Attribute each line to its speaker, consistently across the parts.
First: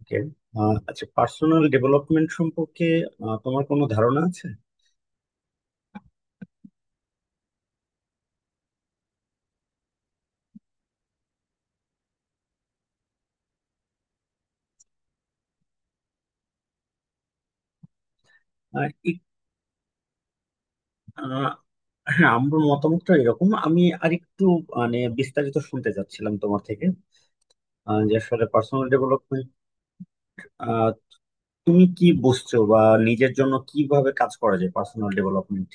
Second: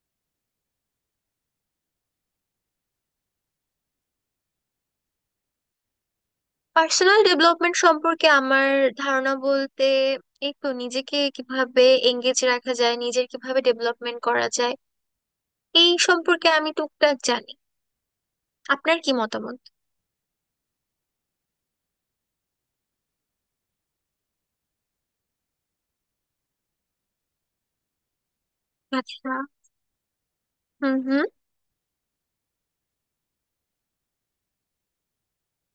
Speaker 1: ওকে। আচ্ছা, personal development সম্পর্কে তোমার কোনো ধারণা আছে?
Speaker 2: পার্সোনাল ডেভেলপমেন্ট সম্পর্কে আমার ধারণা বলতে এই তো নিজেকে কিভাবে এঙ্গেজ রাখা যায় নিজের কিভাবে ডেভেলপমেন্ট করা যায় এই সম্পর্কে আমি টুকটাক জানি।
Speaker 1: আহ,
Speaker 2: আপনার কি
Speaker 1: এক-
Speaker 2: মতামত?
Speaker 1: আহ, হ্যাঁ, আমার মতামতটা এরকম, আমি আরেকটু মানে বিস্তারিত শুনতে চাচ্ছিলাম তোমার থেকে, যে আসলে পার্সোনাল
Speaker 2: আচ্ছা।
Speaker 1: ডেভেলপমেন্ট
Speaker 2: হুম হুম।
Speaker 1: তুমি কি বুঝছো বা নিজের জন্য কিভাবে কাজ করা যায় পার্সোনাল ডেভেলপমেন্ট।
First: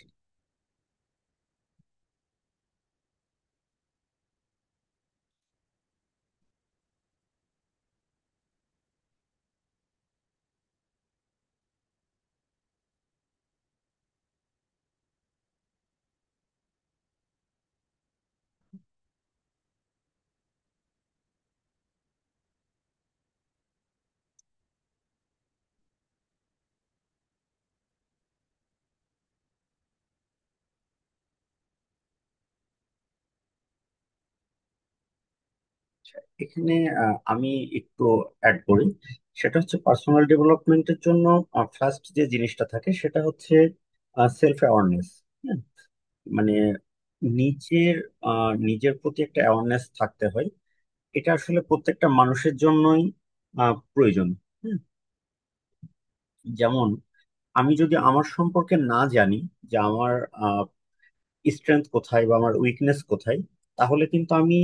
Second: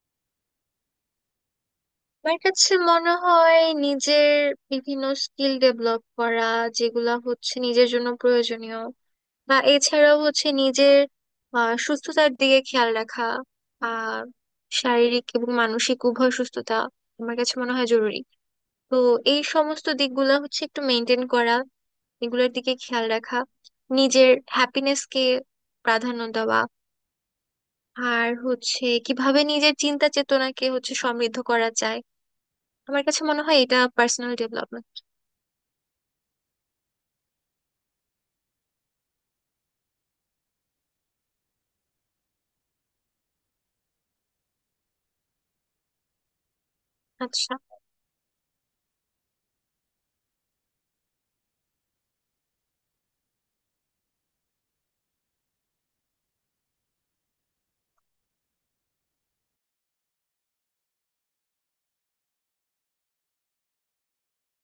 Speaker 2: আমার কাছে মনে হয় নিজের বিভিন্ন স্কিল ডেভেলপ করা যেগুলা হচ্ছে নিজের জন্য প্রয়োজনীয় বা এছাড়াও হচ্ছে নিজের সুস্থতার দিকে খেয়াল রাখা আর শারীরিক এবং মানসিক উভয় সুস্থতা আমার কাছে মনে হয় জরুরি। তো এই সমস্ত দিকগুলো হচ্ছে একটু মেনটেন করা, এগুলোর দিকে খেয়াল রাখা, নিজের হ্যাপিনেসকে প্রাধান্য দেওয়া, আর হচ্ছে কিভাবে নিজের চিন্তা চেতনাকে হচ্ছে সমৃদ্ধ করা যায়। আমার কাছে মনে হয় এটা পার্সোনাল ডেভেলপমেন্ট।
Speaker 1: এখানে আমি একটু অ্যাড করি। সেটা হচ্ছে পার্সোনাল ডেভেলপমেন্টের জন্য ফার্স্ট যে জিনিসটা থাকে সেটা হচ্ছে সেলফ অ্যাওয়ারনেস। মানে
Speaker 2: আচ্ছা।
Speaker 1: নিজের নিজের প্রতি একটা অ্যাওয়ারনেস থাকতে হয়। এটা আসলে প্রত্যেকটা মানুষের জন্যই প্রয়োজন। হুম, যেমন আমি যদি আমার সম্পর্কে না জানি, যে আমার স্ট্রেংথ কোথায় বা আমার উইকনেস কোথায়, তাহলে কিন্তু আমি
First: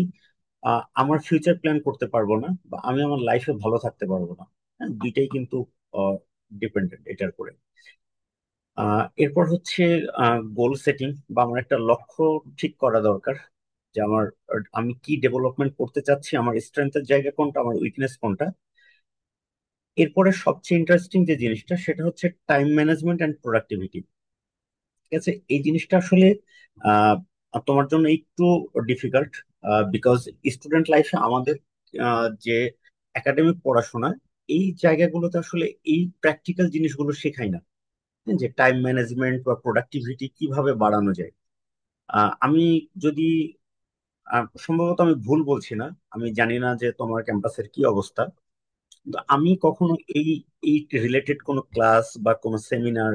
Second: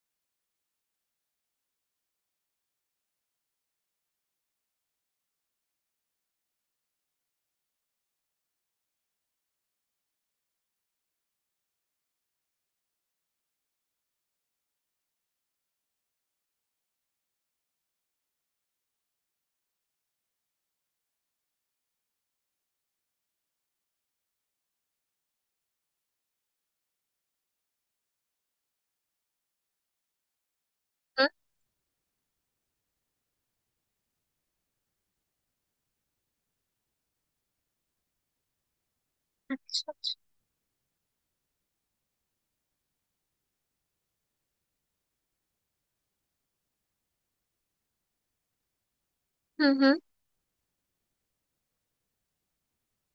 Speaker 1: আমার ফিউচার প্ল্যান করতে পারবো না বা আমি আমার লাইফে ভালো থাকতে পারবো না। হ্যাঁ, দুইটাই কিন্তু ডিপেন্ডেন্ট এটার উপরে। এরপর হচ্ছে গোল সেটিং বা আমার একটা লক্ষ্য ঠিক করা দরকার, যে আমার আর আমি কি ডেভেলপমেন্ট করতে চাচ্ছি, আমার স্ট্রেংথের জায়গা কোনটা, আমার উইকনেস কোনটা। এরপরে সবচেয়ে ইন্টারেস্টিং যে জিনিসটা সেটা হচ্ছে টাইম ম্যানেজমেন্ট এন্ড প্রোডাক্টিভিটি। ঠিক আছে, এই জিনিসটা আসলে আহ তোমার জন্য একটু ডিফিকাল্ট, বিকজ স্টুডেন্ট লাইফে
Speaker 2: হুম,
Speaker 1: আমাদের যে একাডেমিক পড়াশোনা, এই জায়গাগুলোতে আসলে এই প্র্যাকটিক্যাল জিনিসগুলো শেখায় না, যে টাইম ম্যানেজমেন্ট বা
Speaker 2: আচ্ছা।
Speaker 1: প্রোডাক্টিভিটি কিভাবে বাড়ানো যায়। আমি যদি সম্ভবত আমি ভুল বলছি না, আমি জানি না যে তোমার ক্যাম্পাসের কি অবস্থা, কিন্তু আমি
Speaker 2: হুম
Speaker 1: কখনো
Speaker 2: হুম।
Speaker 1: এই এই রিলেটেড কোনো ক্লাস বা কোনো সেমিনার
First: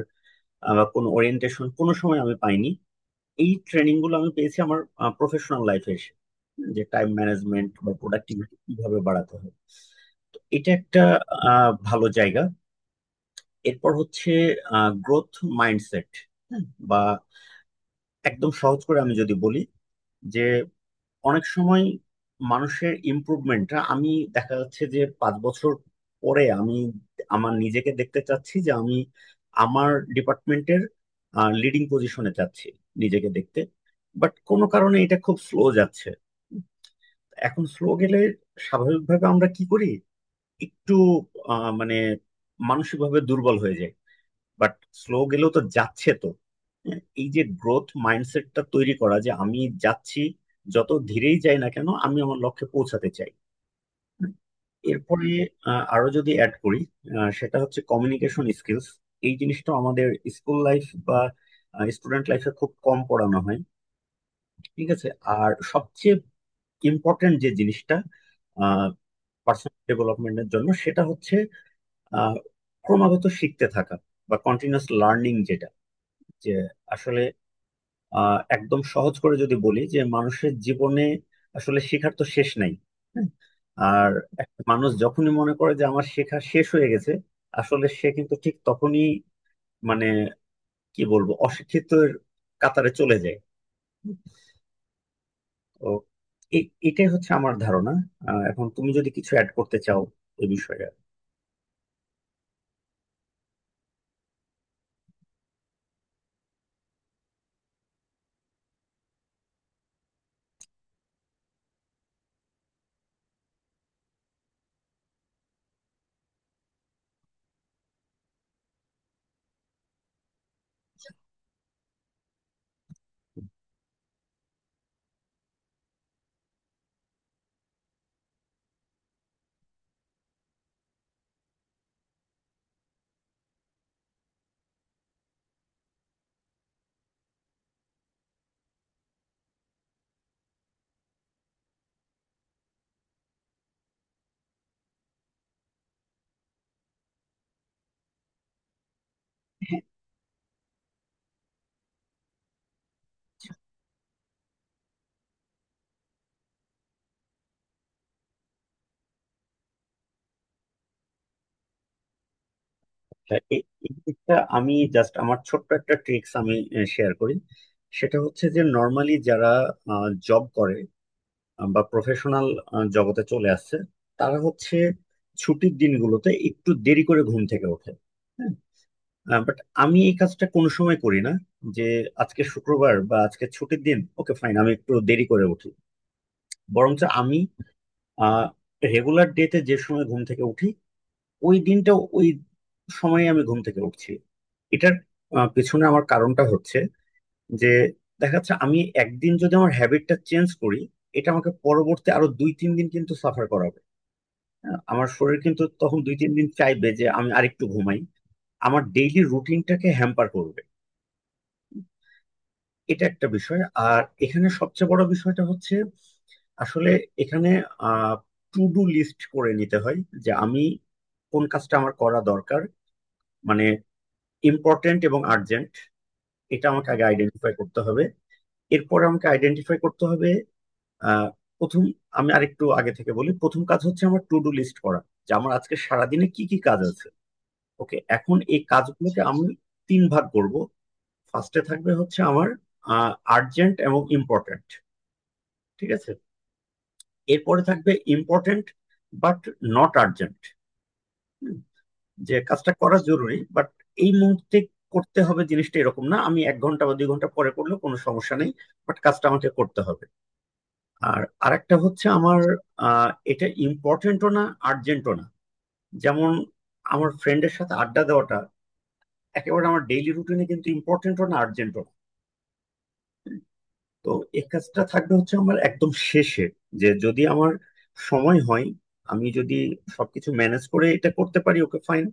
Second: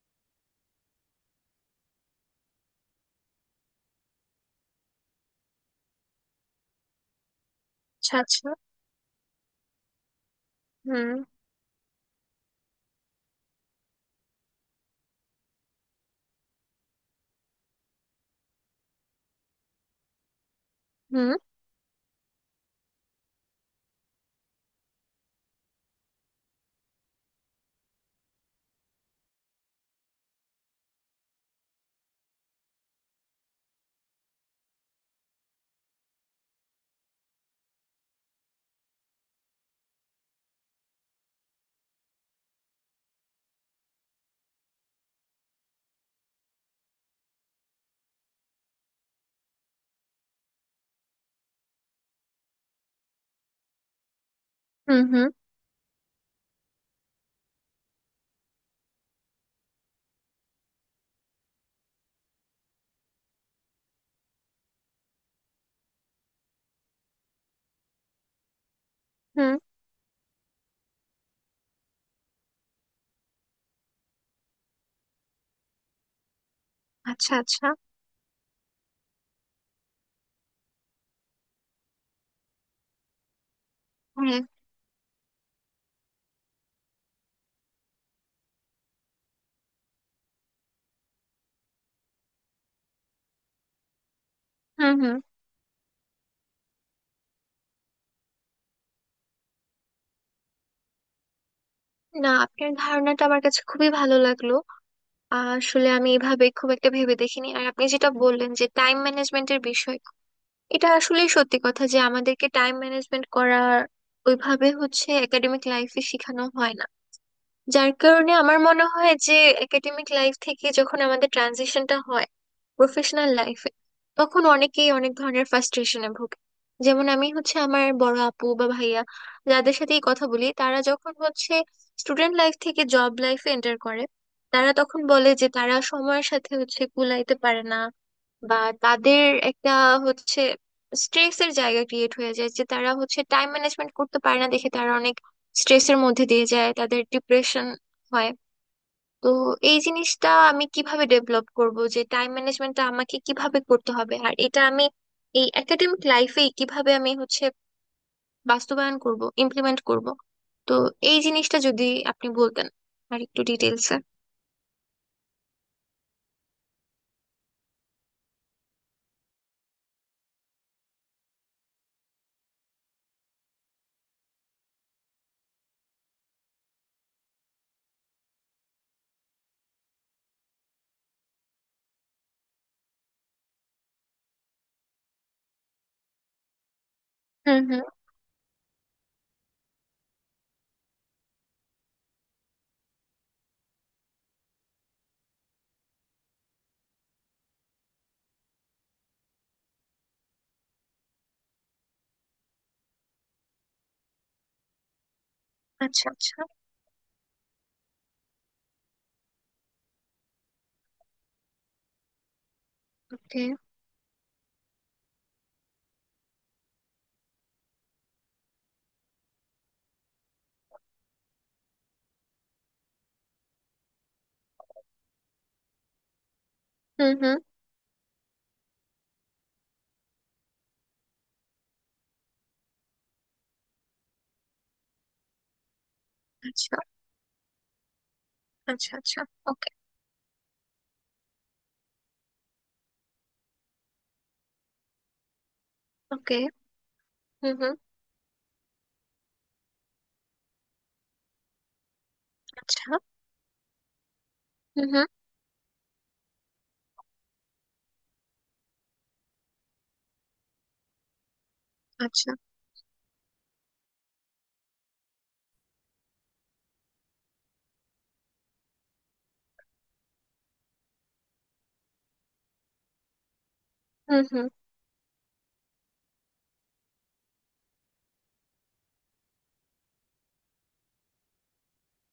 Speaker 1: বা কোনো ওরিয়েন্টেশন কোনো সময় আমি পাইনি। এই ট্রেনিং গুলো আমি পেয়েছি আমার প্রফেশনাল লাইফে এসে, যে টাইম ম্যানেজমেন্ট বা
Speaker 2: আচ্ছা আচ্ছা।
Speaker 1: প্রোডাক্টিভিটি কিভাবে বাড়াতে হয়। তো এটা একটা
Speaker 2: হুম
Speaker 1: ভালো জায়গা। এরপর হচ্ছে গ্রোথ মাইন্ডসেট। বা একদম সহজ করে আমি যদি বলি যে
Speaker 2: হুম।
Speaker 1: অনেক সময় মানুষের ইমপ্রুভমেন্টটা, আমি দেখা যাচ্ছে যে 5 বছর পরে আমি আমার নিজেকে দেখতে চাচ্ছি যে আমি আমার ডিপার্টমেন্টের লিডিং পজিশনে চাচ্ছি নিজেকে দেখতে, বাট কোনো কারণে এটা খুব স্লো যাচ্ছে। এখন স্লো গেলে স্বাভাবিকভাবে আমরা কি করি, একটু মানে মানসিকভাবে দুর্বল হয়ে যাই। বাট স্লো গেলেও তো যাচ্ছে তো। হ্যাঁ, এই যে গ্রোথ মাইন্ডসেটটা তৈরি করা, যে আমি যাচ্ছি, যত ধীরেই যাই না কেন আমি আমার লক্ষ্যে পৌঁছাতে চাই। হ্যাঁ।
Speaker 2: হুম
Speaker 1: এরপরে
Speaker 2: হুম।
Speaker 1: আরো যদি অ্যাড করি, সেটা হচ্ছে কমিউনিকেশন স্কিলস। এই জিনিসটা আমাদের স্কুল লাইফ বা স্টুডেন্ট লাইফে খুব কম পড়ানো হয়। ঠিক আছে। আর সবচেয়ে ইম্পর্টেন্ট যে জিনিসটা
Speaker 2: হুম।
Speaker 1: পার্সোনাল ডেভেলপমেন্টের জন্য সেটা হচ্ছে আহ, ক্রমাগত শিখতে থাকা বা কন্টিনিউয়াস লার্নিং, যেটা যে আসলে
Speaker 2: আচ্ছা আচ্ছা।
Speaker 1: একদম সহজ করে যদি বলি, যে মানুষের জীবনে আসলে শেখার তো শেষ নাই। হ্যাঁ। আর
Speaker 2: হ্যাঁ।
Speaker 1: একটা মানুষ যখনই মনে করে যে আমার শেখা শেষ হয়ে গেছে, আসলে সে কিন্তু ঠিক তখনই মানে কি বলবো অশিক্ষিতের কাতারে চলে যায়।
Speaker 2: হুম হুম।
Speaker 1: তো এটাই হচ্ছে আমার ধারণা। এখন তুমি যদি কিছু অ্যাড করতে চাও এই বিষয়ে।
Speaker 2: না, আপনার ধারণাটা আমার কাছে খুবই ভালো লাগলো। আসলে আমি এভাবে খুব একটা ভেবে দেখিনি। আর আপনি যেটা বললেন যে টাইম ম্যানেজমেন্টের বিষয়, এটা আসলে সত্যি কথা যে আমাদেরকে টাইম ম্যানেজমেন্ট করার ওইভাবে হচ্ছে একাডেমিক লাইফে শেখানো হয় না। যার কারণে আমার মনে হয় যে একাডেমিক লাইফ থেকে যখন আমাদের ট্রানজিশনটা হয় প্রফেশনাল লাইফে, তখন অনেকেই অনেক ধরনের ফ্রাস্ট্রেশনে ভোগে। যেমন আমি হচ্ছে আমার বড় আপু বা ভাইয়া, যাদের সাথেই কথা বলি, তারা যখন হচ্ছে স্টুডেন্ট লাইফ থেকে জব লাইফে এন্টার করে, তারা তখন বলে যে তারা সময়ের সাথে হচ্ছে কুলাইতে পারে না, বা তাদের একটা হচ্ছে স্ট্রেসের জায়গা ক্রিয়েট হয়ে যায় যে তারা হচ্ছে টাইম ম্যানেজমেন্ট করতে পারে না দেখে তারা অনেক স্ট্রেসের মধ্যে দিয়ে যায়, তাদের ডিপ্রেশন হয়। তো এই জিনিসটা আমি কিভাবে ডেভেলপ করব, যে টাইম ম্যানেজমেন্টটা আমাকে কিভাবে করতে হবে, আর এটা আমি এই একাডেমিক লাইফেই কিভাবে আমি হচ্ছে বাস্তবায়ন করব, ইমপ্লিমেন্ট করব। তো এই জিনিসটা যদি আপনি বলতেন আর
Speaker 1: তা
Speaker 2: একটু
Speaker 1: এই
Speaker 2: ডিটেলসে।
Speaker 1: দিকটা আমি জাস্ট আমার ছোট্ট একটা ট্রিক্স আমি শেয়ার করি। সেটা হচ্ছে যে নর্মালি যারা জব করে বা প্রফেশনাল জগতে চলে আসছে, তারা হচ্ছে ছুটির দিনগুলোতে একটু দেরি করে ঘুম থেকে ওঠে। হ্যাঁ, বাট আমি এই কাজটা কোনো সময় করি না, যে আজকে শুক্রবার বা আজকে ছুটির দিন, ওকে ফাইন, আমি একটু দেরি করে উঠি। বরঞ্চ আমি
Speaker 2: হুম হুম।
Speaker 1: আহ রেগুলার ডেতে যে সময় ঘুম থেকে উঠি, ওই দিনটা ওই সময়ে আমি ঘুম থেকে উঠছি। এটার পিছনে আমার কারণটা হচ্ছে যে দেখা যাচ্ছে আমি একদিন যদি আমার হ্যাবিটটা চেঞ্জ করি, এটা আমাকে পরবর্তী আরো 2-3 দিন কিন্তু সাফার করা, আমার শরীর কিন্তু তখন
Speaker 2: আচ্ছা
Speaker 1: দুই তিন
Speaker 2: আচ্ছা।
Speaker 1: দিন চাইবে যে আমি আরেকটু ঘুমাই। আমার ডেইলি রুটিনটাকে হ্যাম্পার করবে। এটা একটা
Speaker 2: ওকে।
Speaker 1: বিষয়। আর এখানে সবচেয়ে বড় বিষয়টা হচ্ছে আসলে এখানে টু ডু লিস্ট করে নিতে হয়, যে আমি কোন কাজটা আমার করা দরকার, মানে ইম্পর্ট্যান্ট এবং আর্জেন্ট, এটা আমাকে আগে
Speaker 2: হুম হুম।
Speaker 1: আইডেন্টিফাই করতে হবে। এরপর আমাকে আইডেন্টিফাই করতে হবে আহ, প্রথম, আমি আরেকটু আগে থেকে বলি, প্রথম কাজ হচ্ছে আমার টু ডু লিস্ট করা, যে আমার আজকে সারাদিনে কি কি
Speaker 2: আচ্ছা
Speaker 1: কাজ আছে। ওকে, এখন এই
Speaker 2: আচ্ছা। আচ্ছা।
Speaker 1: কাজগুলোকে আমি
Speaker 2: ওকে।
Speaker 1: তিন ভাগ করব। ফার্স্টে থাকবে হচ্ছে আমার আর্জেন্ট এবং ইম্পর্ট্যান্ট, ঠিক আছে।
Speaker 2: ওকে। হুম
Speaker 1: এরপরে
Speaker 2: হুম।
Speaker 1: থাকবে ইম্পর্ট্যান্ট বাট নট আর্জেন্ট, যে কাজটা
Speaker 2: আচ্ছা।
Speaker 1: করা জরুরি বাট এই মুহূর্তে
Speaker 2: হুম হুম।
Speaker 1: করতে হবে জিনিসটা এরকম না, আমি 1 ঘন্টা বা 2 ঘন্টা পরে করলেও কোনো সমস্যা নেই, বাট কাজটা আমাকে করতে হবে। আর আরেকটা হচ্ছে
Speaker 2: আচ্ছা।
Speaker 1: আমার এটা ইম্পর্টেন্টও না আর্জেন্টও না, যেমন আমার ফ্রেন্ডের সাথে আড্ডা দেওয়াটা একেবারে আমার ডেইলি রুটিনে কিন্তু ইম্পর্টেন্টও না আর্জেন্টও। তো
Speaker 2: হুম
Speaker 1: এই
Speaker 2: হুম।
Speaker 1: কাজটা থাকবে হচ্ছে আমার একদম শেষে, যে যদি আমার সময় হয়, আমি যদি সবকিছু ম্যানেজ করে এটা করতে পারি ওকে ফাইন,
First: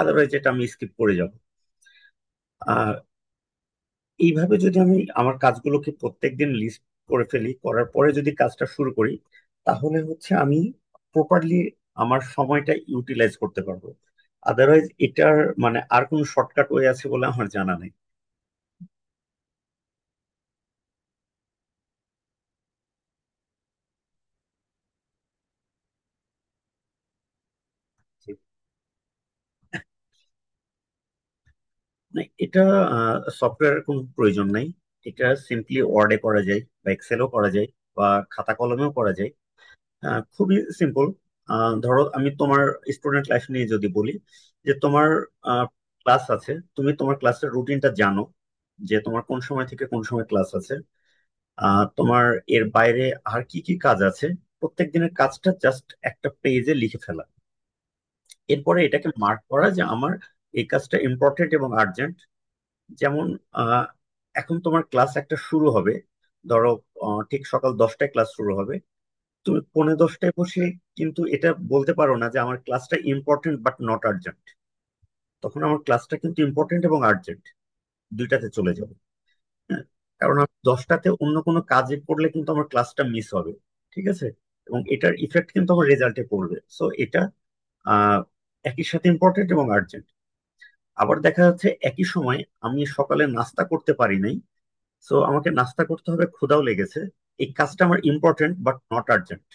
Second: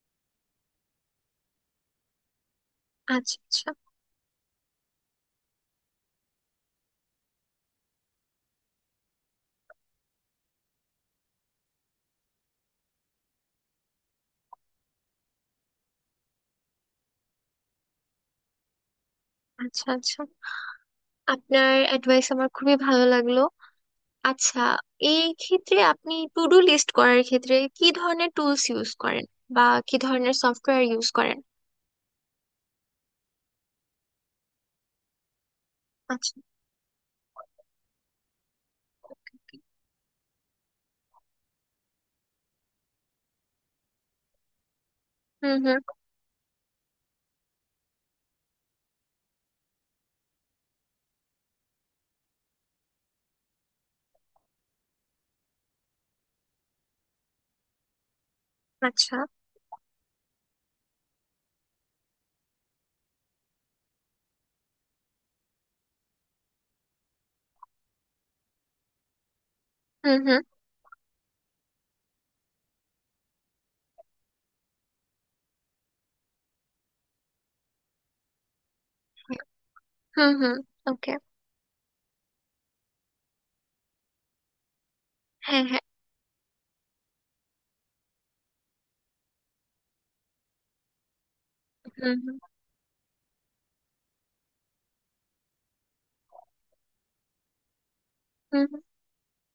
Speaker 1: আদারওয়াইজ এটা আমি স্কিপ করে যাব। আর
Speaker 2: আচ্ছা আচ্ছা।
Speaker 1: এইভাবে যদি আমি আমার কাজগুলোকে প্রত্যেকদিন লিস্ট করে ফেলি, করার পরে যদি কাজটা শুরু করি, তাহলে হচ্ছে আমি প্রপারলি আমার সময়টা ইউটিলাইজ করতে পারবো। আদারওয়াইজ এটার মানে আর কোনো শর্টকাট ওয়ে আছে বলে আমার জানা নেই।
Speaker 2: আচ্ছা। আচ্ছা। আপনার অ্যাডভাইস আমার খুবই ভালো লাগলো। আচ্ছা, এই ক্ষেত্রে আপনি টু ডু লিস্ট করার ক্ষেত্রে কি ধরনের টুলস ইউজ করেন, বা কি ধরনের সফটওয়্যার ইউজ করেন?
Speaker 1: না, এটা সফটওয়্যারের কোনো প্রয়োজন নাই। এটা সিম্পলি ওয়ার্ডে
Speaker 2: আচ্ছা।
Speaker 1: করা যায় বা এক্সেলও করা যায় বা খাতা কলমেও করা যায়। খুবই সিম্পল। ধরো আমি তোমার স্টুডেন্ট লাইফ নিয়ে যদি বলি, যে তোমার
Speaker 2: হুম হুম।
Speaker 1: ক্লাস আছে, তুমি তোমার ক্লাসের রুটিনটা জানো, যে তোমার কোন সময় থেকে কোন সময় ক্লাস আছে। তোমার এর বাইরে আর কি কি কাজ আছে, প্রত্যেক দিনের কাজটা জাস্ট একটা পেজে লিখে ফেলা। এরপরে এটাকে
Speaker 2: আচ্ছা।
Speaker 1: মার্ক করা যে আমার এই কাজটা ইম্পর্টেন্ট এবং আর্জেন্ট। যেমন আহ, এখন তোমার ক্লাস একটা শুরু হবে, ধরো ঠিক সকাল 10টায় ক্লাস শুরু হবে, তুমি পৌনে
Speaker 2: হুম
Speaker 1: দশটায়
Speaker 2: হুম।
Speaker 1: বসে কিন্তু এটা বলতে পারো না যে আমার ক্লাসটা ইম্পর্টেন্ট বাট নট আর্জেন্ট। তখন আমার ক্লাসটা কিন্তু ইম্পর্টেন্ট এবং আর্জেন্ট দুইটাতে চলে যাবে। হ্যাঁ।
Speaker 2: হুম
Speaker 1: কারণ আমি
Speaker 2: হুম।
Speaker 1: 10টাতে
Speaker 2: ওকে।
Speaker 1: অন্য কোনো কাজে পড়লে কিন্তু আমার ক্লাসটা মিস হবে, ঠিক আছে। এবং এটার ইফেক্ট
Speaker 2: হ্যাঁ
Speaker 1: কিন্তু
Speaker 2: হ্যাঁ।
Speaker 1: আমার রেজাল্টে পড়বে, সো এটা আহ, একই সাথে ইম্পর্টেন্ট এবং আর্জেন্ট। আবার দেখা যাচ্ছে একই
Speaker 2: হুম হুম।
Speaker 1: সময় আমি সকালে নাস্তা করতে পারি নাই, সো আমাকে নাস্তা করতে হবে, ক্ষুধাও লেগেছে। এই কাজটা আমার ইম্পর্টেন্ট
Speaker 2: হুম
Speaker 1: বাট
Speaker 2: হুম।
Speaker 1: Not urgent.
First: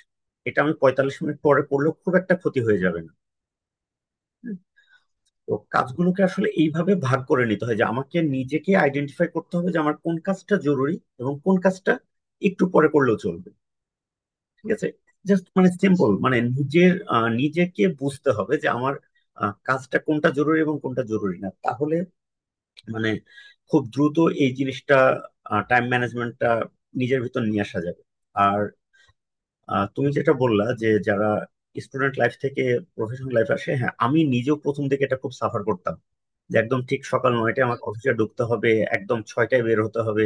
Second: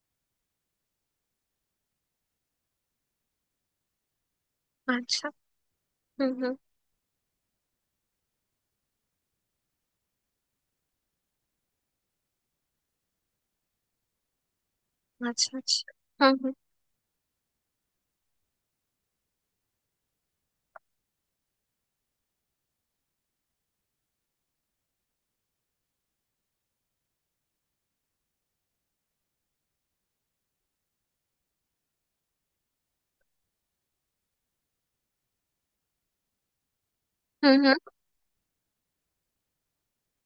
Speaker 1: এটা আমি 45 মিনিট পরে করলেও খুব একটা ক্ষতি হয়ে যাবে না। হুম।
Speaker 2: আচ্ছা।
Speaker 1: তো কাজগুলোকে
Speaker 2: হুম
Speaker 1: আসলে
Speaker 2: হুম।
Speaker 1: এইভাবে ভাগ করে নিতে হয়, যে আমাকে নিজেকে আইডেন্টিফাই করতে হবে যে আমার কোন কাজটা জরুরি এবং কোন কাজটা একটু পরে করলেও চলবে, ঠিক আছে। জাস্ট
Speaker 2: আচ্ছা
Speaker 1: মানে
Speaker 2: আচ্ছা।
Speaker 1: সিম্পল,
Speaker 2: হুম
Speaker 1: মানে
Speaker 2: হুম।
Speaker 1: নিজের নিজেকে বুঝতে হবে যে আমার কাজটা কোনটা জরুরি এবং কোনটা জরুরি না, তাহলে মানে খুব দ্রুত এই জিনিসটা টাইম ম্যানেজমেন্টটা নিজের ভিতর নিয়ে আসা যাবে। আর তুমি যেটা বললা যে যারা স্টুডেন্ট লাইফ থেকে প্রফেশনাল লাইফ আসে, হ্যাঁ আমি নিজেও প্রথম থেকে এটা খুব সাফার করতাম, যে একদম ঠিক সকাল
Speaker 2: হুম
Speaker 1: নয়টায় আমাকে
Speaker 2: হুম।
Speaker 1: অফিসে ঢুকতে হবে, একদম 6টায় বের হতে হবে,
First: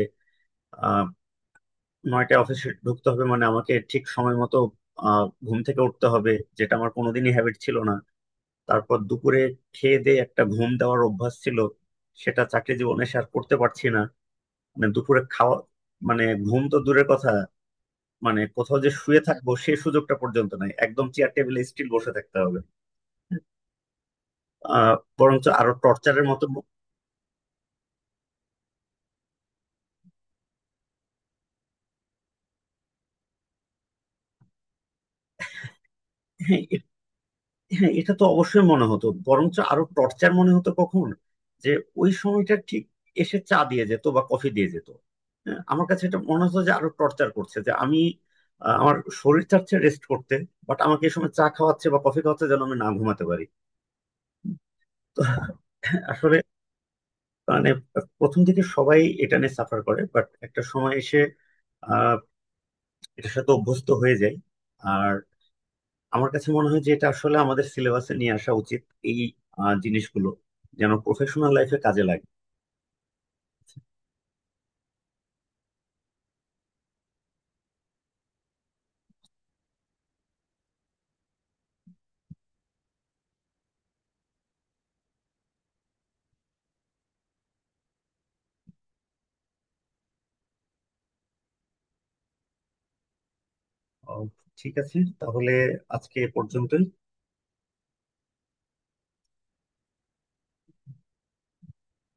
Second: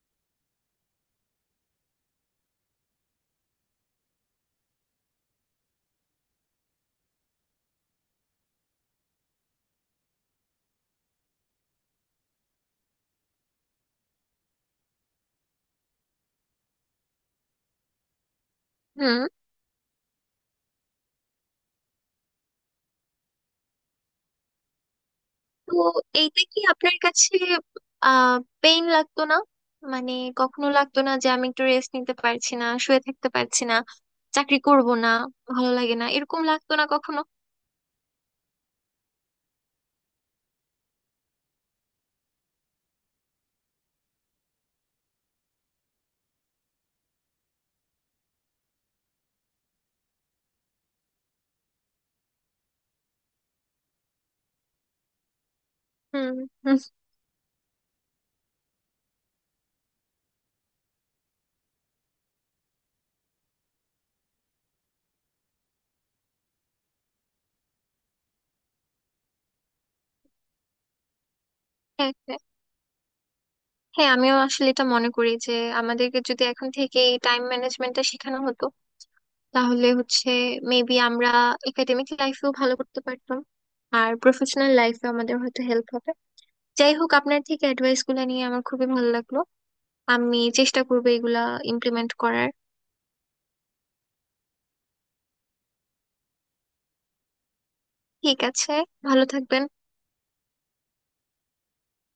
Speaker 1: আহ 9টায় অফিসে ঢুকতে হবে মানে আমাকে ঠিক সময় মতো ঘুম থেকে উঠতে হবে, যেটা আমার কোনোদিনই হ্যাবিট ছিল না। তারপর দুপুরে খেয়ে দিয়ে একটা ঘুম দেওয়ার অভ্যাস ছিল, সেটা চাকরি জীবনে সে আর করতে পারছি না। মানে দুপুরে খাওয়া মানে ঘুম তো দূরের কথা, মানে কোথাও যে শুয়ে
Speaker 2: হুম।
Speaker 1: থাকবো সেই সুযোগটা পর্যন্ত নাই, একদম চেয়ার টেবিলে স্টিল বসে থাকতে হবে। বরঞ্চ আরো
Speaker 2: তো
Speaker 1: টর্চারের
Speaker 2: এইটা
Speaker 1: মতো
Speaker 2: কি আপনার কাছে আহ পেইন লাগতো না? মানে কখনো লাগতো না যে আমি একটু রেস্ট নিতে পারছি না, শুয়ে থাকতে পারছি না, চাকরি করব না, ভালো লাগে না, এরকম
Speaker 1: হ্যাঁ,
Speaker 2: লাগতো না কখনো?
Speaker 1: হ্যাঁ, এটা তো অবশ্যই মনে হতো, বরঞ্চ আরো টর্চার মনে হতো কখন, যে ওই সময়টা ঠিক এসে চা দিয়ে যেত বা কফি দিয়ে যেত। হ্যাঁ, আমার কাছে এটা মনে হতো যে আরো টর্চার করছে, যে আমি আমার শরীর চাচ্ছে রেস্ট করতে, বাট আমাকে এই সময় চা খাওয়াচ্ছে বা কফি খাওয়াচ্ছে যেন আমি না ঘুমাতে পারি। তো
Speaker 2: হুম।
Speaker 1: আসলে
Speaker 2: হুম,
Speaker 1: মানে প্রথম দিকে সবাই এটা নিয়ে সাফার করে, বাট একটা সময় এসে আহ এটার সাথে অভ্যস্ত হয়ে যায়। আর আমার কাছে মনে হয় যে এটা আসলে আমাদের সিলেবাসে নিয়ে আসা উচিত, এই জিনিসগুলো যেন প্রফেশনাল লাইফে কাজে
Speaker 2: হ্যাঁ
Speaker 1: লাগে।
Speaker 2: হ্যাঁ। হ্যাঁ, আমিও আসলে এটা মনে করি যে আমাদেরকে যদি এখন থেকে এই টাইম ম্যানেজমেন্টটা শেখানো হতো, তাহলে হচ্ছে মেবি আমরা একাডেমিক লাইফেও ভালো করতে পারতাম, আর প্রফেশনাল লাইফে আমাদের হয়তো হেল্প হবে। যাই হোক, আপনার থেকে অ্যাডভাইস গুলো নিয়ে আমার খুবই ভালো লাগলো। আমি চেষ্টা করবো এগুলা ইমপ্লিমেন্ট করার।
Speaker 1: আহ, ঠিক আছে, তাহলে আজকে এ পর্যন্তই।
Speaker 2: ঠিক আছে। ভালো থাকবেন।